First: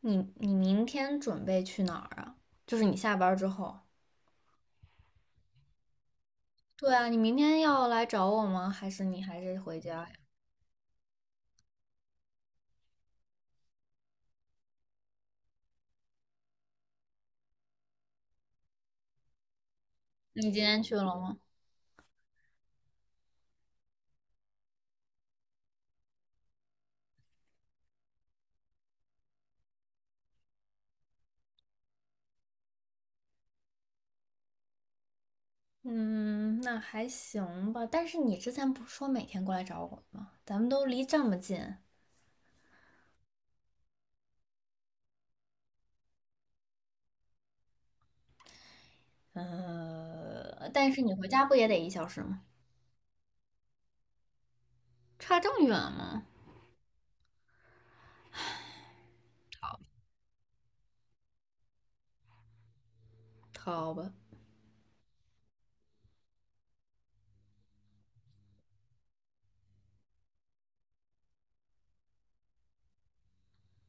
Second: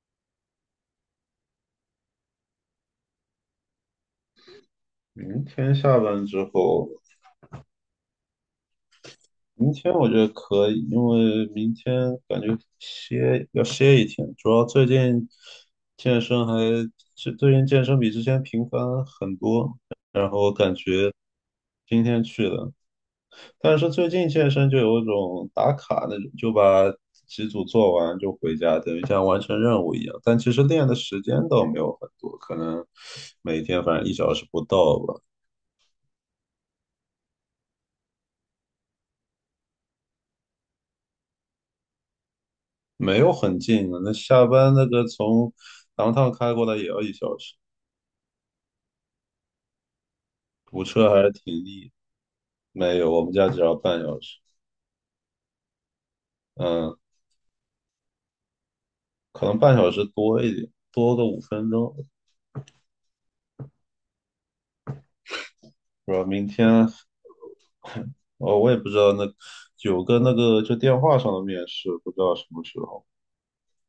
你明天准备去哪儿啊？就是你下班儿之后。明天下班之后，对啊，你明天要来找我吗？还是你还是明回天家我呀？觉得可以，因为明天感觉歇一天。主要最近健身还最最近健身比之前频繁很多，然你后今感天去了觉吗？今天去的。但是最近健身就有一种打卡那种，就把几组做完就回家，等于像完成任务一样，但其实练的时间倒没有很多，可能每天反正一小时不到吧。嗯，那还行吧。但是你之前不是说每天过来找我吗？咱们都离这么近，没有很近啊。那下班那个从 d o 开过来也要1小时。堵但是车你还回是家不挺也得一厉小时吗？没有，我们家只要半小时。差这么远吗？嗯，可能半小时多一点，多个5分钟。好吧。不知道明天。哦，我也不知道。那有个那个就电话上的面试，不知道什么时候。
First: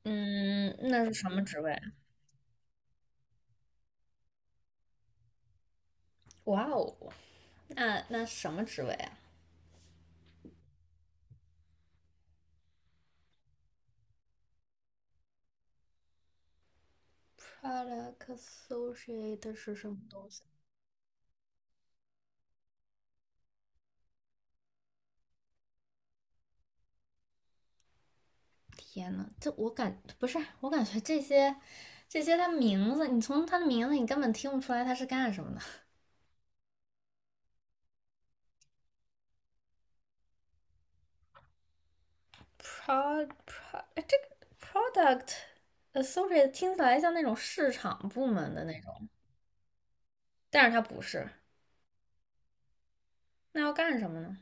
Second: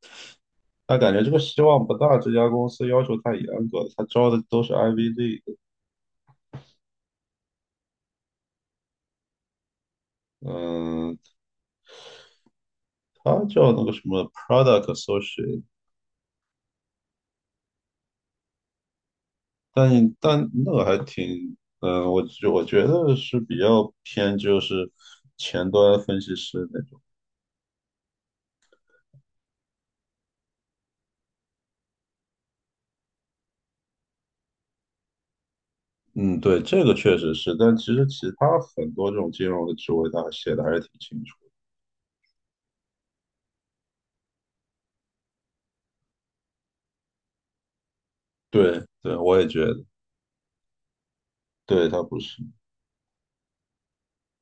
嗯，但那是感觉什这个么职希位啊？望不大，这家公司要求太严格了，他招的都是 IVD。哇哦，那什么职位啊嗯，他叫那个什么 Product Associate。？Product Associate 是什么但东西？但那个还挺，我觉得是比较偏就是前端分析师那种。天呐，这我感不是，我感觉这些他名字，你从他的名字你根本听不出来他是干什么的。嗯，对，这个确实是，但其实其他很多这种金融的职位，他写的还是挺清楚的。 哎这个 product associate 听起来像那种市场部门的那对，种，对，我也觉得。但是他不是，对，他不是。那要干什么呢？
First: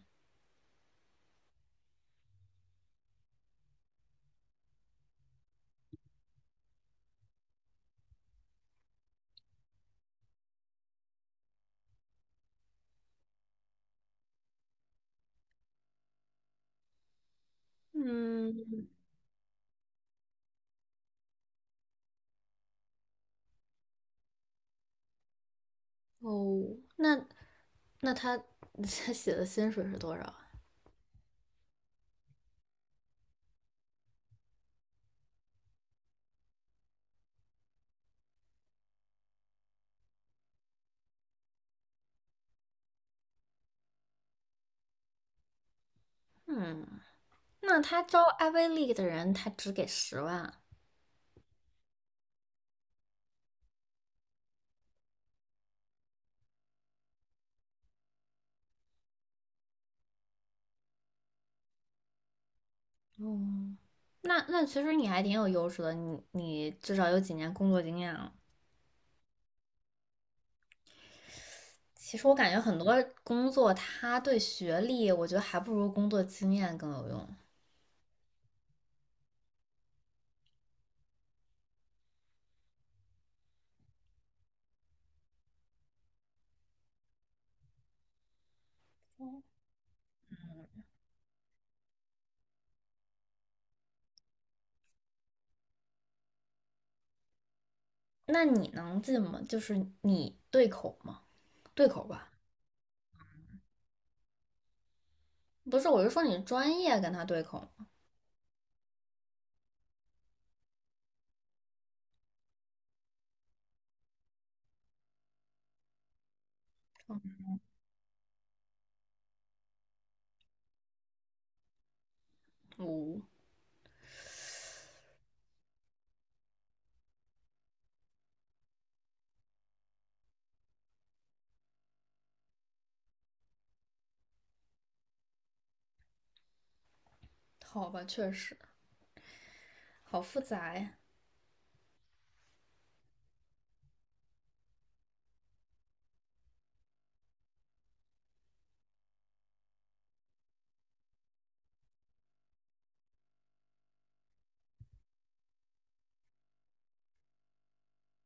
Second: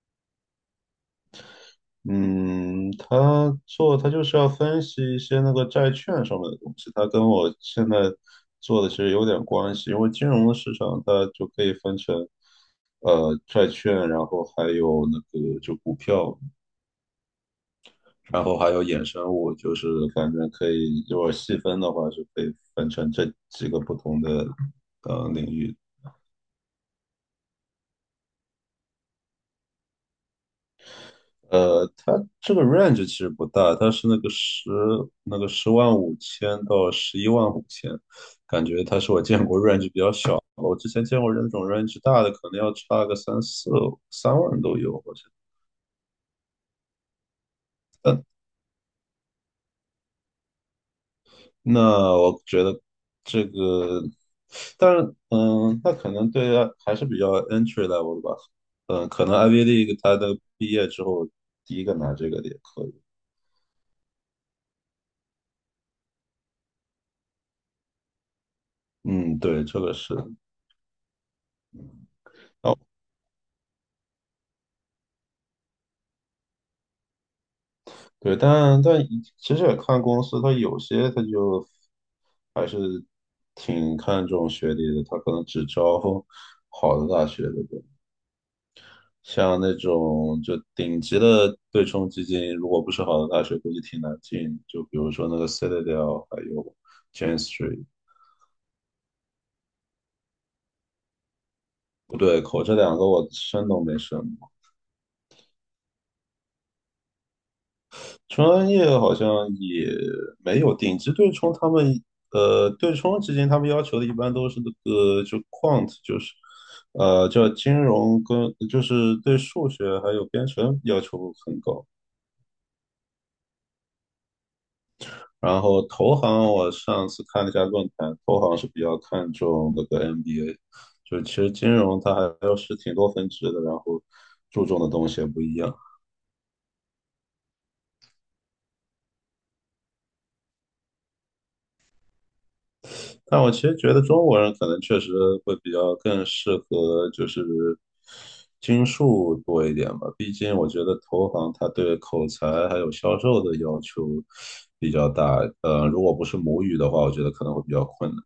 嗯，他就是要分析一些那个债券上面的东西，他跟我现在做的其实有点关系，因为金融的市场它就可以分成。债券，然后还有那个就股票，然后还有嗯，衍生物，就是反正可以，如果细分的话，是可以分成这几个不同的领域。哦，那那他写的薪水是多少啊？它这个 range 其实不大，它是那个10.5万到11.5万。感觉它是我见过 range 比较小的。我之前见过那种 range 大的，可能要差个3万都有。我觉嗯，那他得，招 Ivy League 的人，他只给10万。那我觉得这个，但是嗯，那可能对啊还是比较 entry level 的吧。嗯，可能 Ivy League 它的毕业之后第一个拿这个的也可以。哦，那其实你还挺有优势的，你至少有几年工作经验了。嗯，对，这个是。其实我感觉很哦，多工作，他对学历，我觉得还不如工作经验更有用。对，但其实也看公司，它有些它就还是挺看重学历的，它可能只招 好的大学的。像那种就顶级的对冲基金，如果不是好的大学，估计挺难进。就比如说那个 Citadel，还有 Jane Street。那你能进吗？就是你对口吗？对口不吧？对口，这两个我申都没申过。不是，我是说你专业跟他对口吗？专业好像也没有顶级对冲，他们对冲基金他们要求的一般都是那个就 quant，就是叫金融跟就是对数学还有编程要求很高。哦，然后投行，我上次看了一下论坛，投行是比较看重那个 MBA，就其实金融它还是挺多分支的，然后注重的东西也不一样。好吧，确实好复杂呀。但我其实觉得中国人可能确实会比较更适合就是金数多一点吧，毕竟我觉得投行它对口才还有销售的要求比较大。如果不是母语的话，我觉得可能会比较困难。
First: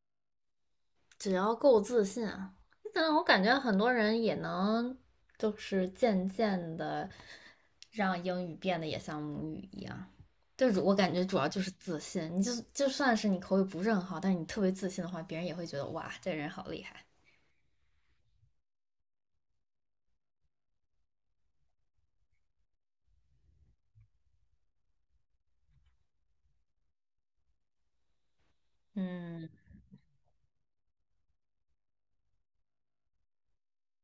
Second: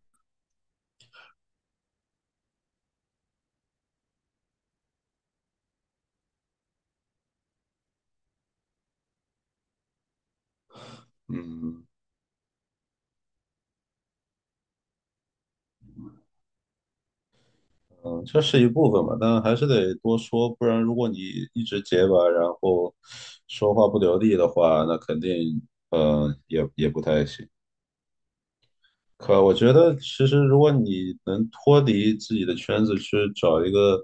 只要够自信啊，但我感觉很多人也能，就是渐渐的。让英语变得也像母语一样。对，我感觉主要就是嗯。自信。你就算是你口语不是很好，但是你特别自信的话，别人也会觉得哇，这人好厉害。嗯，这是一部分吧，但还是得多说，不然如果你一直结巴，然后说话不流利的话，那肯定，也不太行。可嗯，我觉得，其实如果你能脱离自己的圈子去找一个。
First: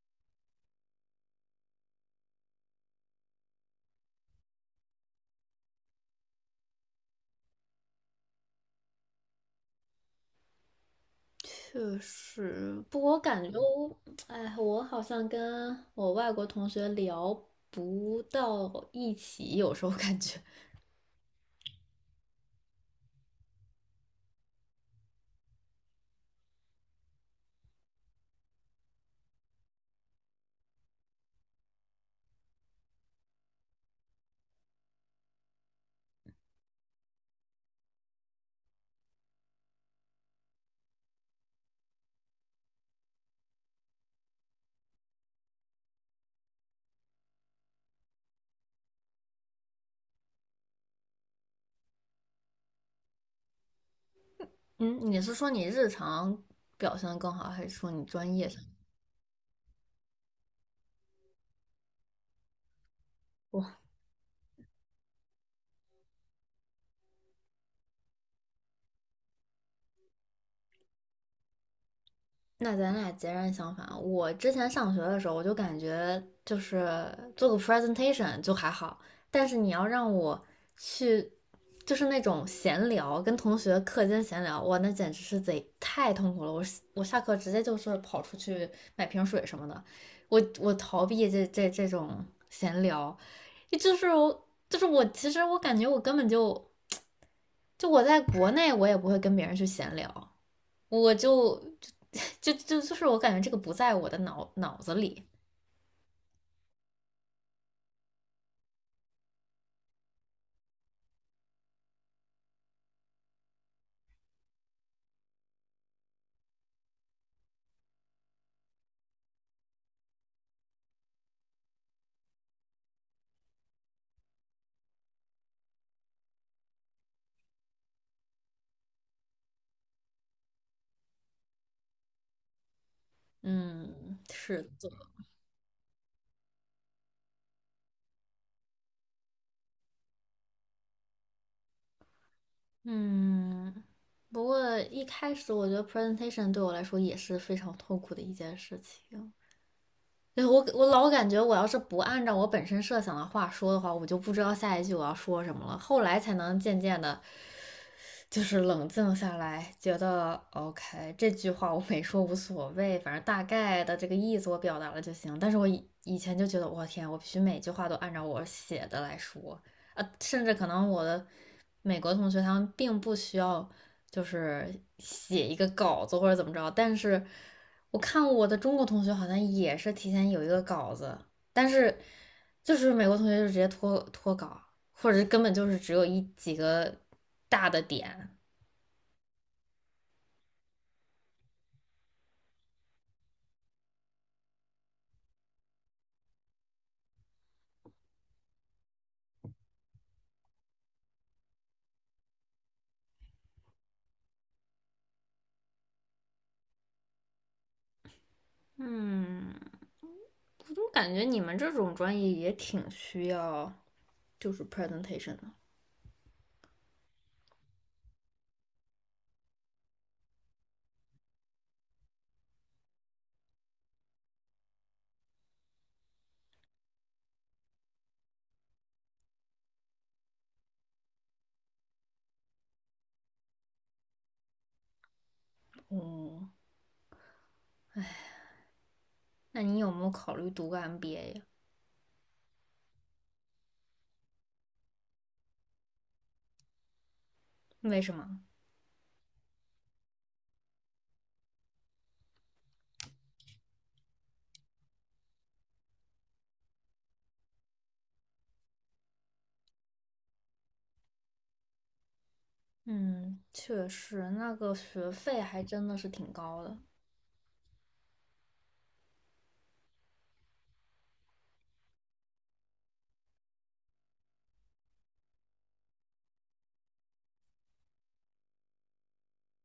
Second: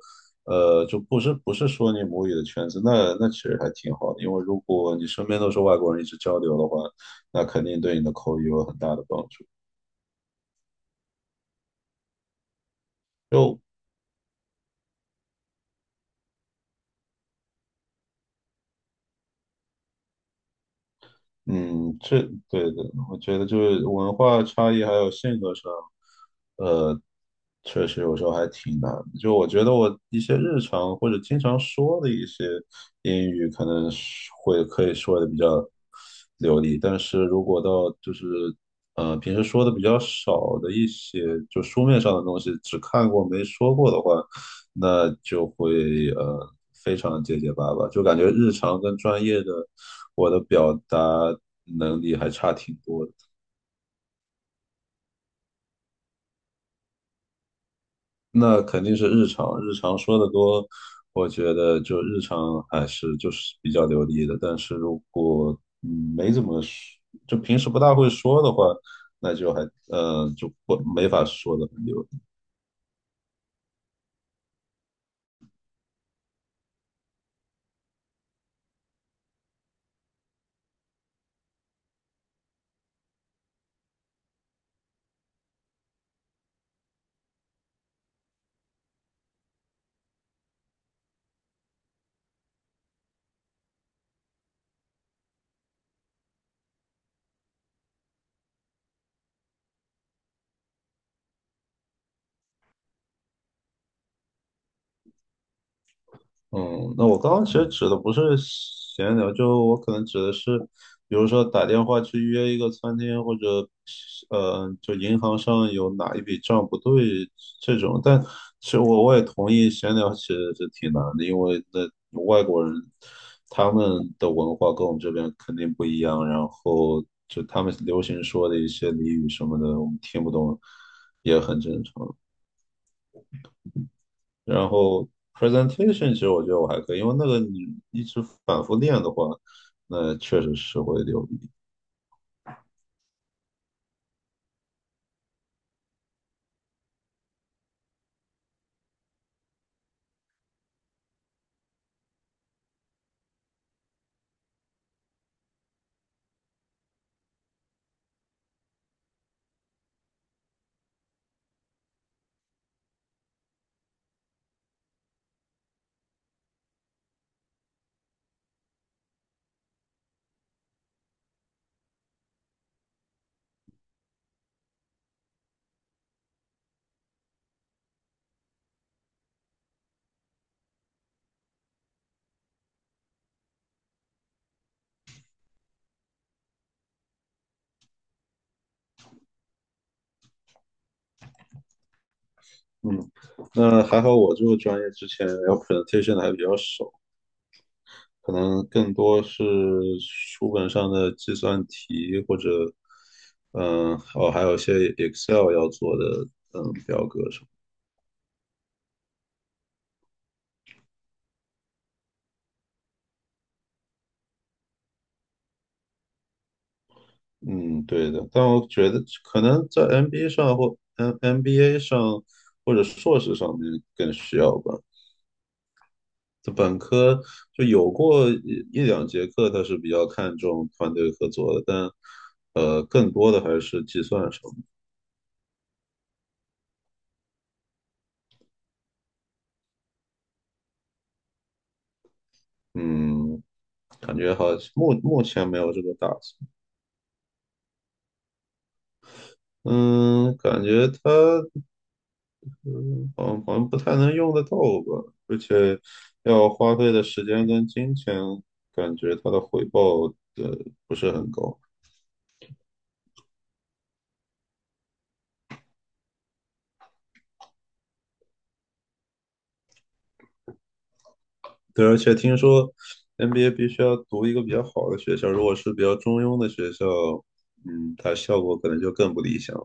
就不是说你母语的圈子，那其实还挺好的，因为如果你身边都是外国人一直交流的话，那肯定对你的口语有很大的帮助。确实，不过我感觉就我，哎，我好像跟我外国同学聊不到一起，有时候感觉嗯，这对的。我觉得就是文化差异还有性格上，呃，确实有时候还挺难的。就我觉得我一些日常或者经常说的一些英语，可能是会可以说的比较流利，但是如果到就是平时说的比较少的一些，就书面上的东西，只看过没说过的话，那就会非常结结巴巴，就感觉日常跟专业的。我的表达能力还差挺多的。嗯，你是说你日常表现的更好，还是说你专业上？那肯定是日常，日常说的多。我觉得就日常还是就是比较流利的。但是如果没怎么说，就平时不大会说的话，那就还呃就不没法说的很流。那咱俩截然相反。我之前上学的时候，我就感觉就是做个 presentation 就还好，但是你要让我去，就是那种闲聊，跟同学课间闲聊，哇，那简直是贼太痛苦了。我下课直接就是跑出去买瓶水什么的，我逃避这种闲聊，就是我就是我，其实我感觉我根本就我在国内我也不会跟别人去闲聊，我就。就是我感觉这个不在我的脑子里。嗯，那我刚刚其实指的不是闲聊，就我可能指的是，比如说打电话去约一个餐厅，或者就银行上有哪一笔账不对这种。但其实我也同意，闲聊其实是挺难的，因为那外国人他们的文化跟我们这边肯定不一样，然后就他们流行说的一些俚语什么的，我们听不懂也很正常。嗯，然是的，后 presentation 其实我觉得我还可以，因为那个你一直反复练的话，那确实是会流利。嗯。不过一开始我觉得 presentation 对我来说也是非常痛苦的一件事情。对，我老感觉我要是不按照我本身设想的话说的话，我就不知道下一句我要说什么了。后来才能渐渐的就是冷静下来，觉得 OK，这句话我没说无所谓，反正大概的这个意思我表达了就行。但是我以前就觉得，我天，我必须每句话都按照我写的来说，甚至可能我的美国同学他们并不需要就是写一个稿子或者怎么着，但是我看我的中国同学好像也是提前有一个稿子，但是就是美国同学就直接脱稿，或者根本就是只有几个大的点。嗯，那还好我这个专业之前要 presentation 的还比较少，可能更多是书本上的计算题或者。嗯，哦，还有一些 Excel 要做的。表格什么。嗯，我怎么感觉你们这种专业也挺需要就是 presentation 的。嗯，对的，但我觉得可能在 MBA 上或MBA 上或者硕士上面更需要吧。就本科就有过一两节课，他是比较看重团队合作的，但更多的还是计算什么。哦，那你有没有考虑读个 MBA 呀？嗯，感觉好目前没有这个打算。为什么？嗯，感觉它嗯好像不太能用得到吧，而且要花费的时间跟金钱，感觉他的回报呃不是很高。嗯，确实，那个学费还真的是挺高的。对，而且听说 NBA 必须要读一个比较好的学校，如果是比较中庸的学校。它效果可能就更不理想。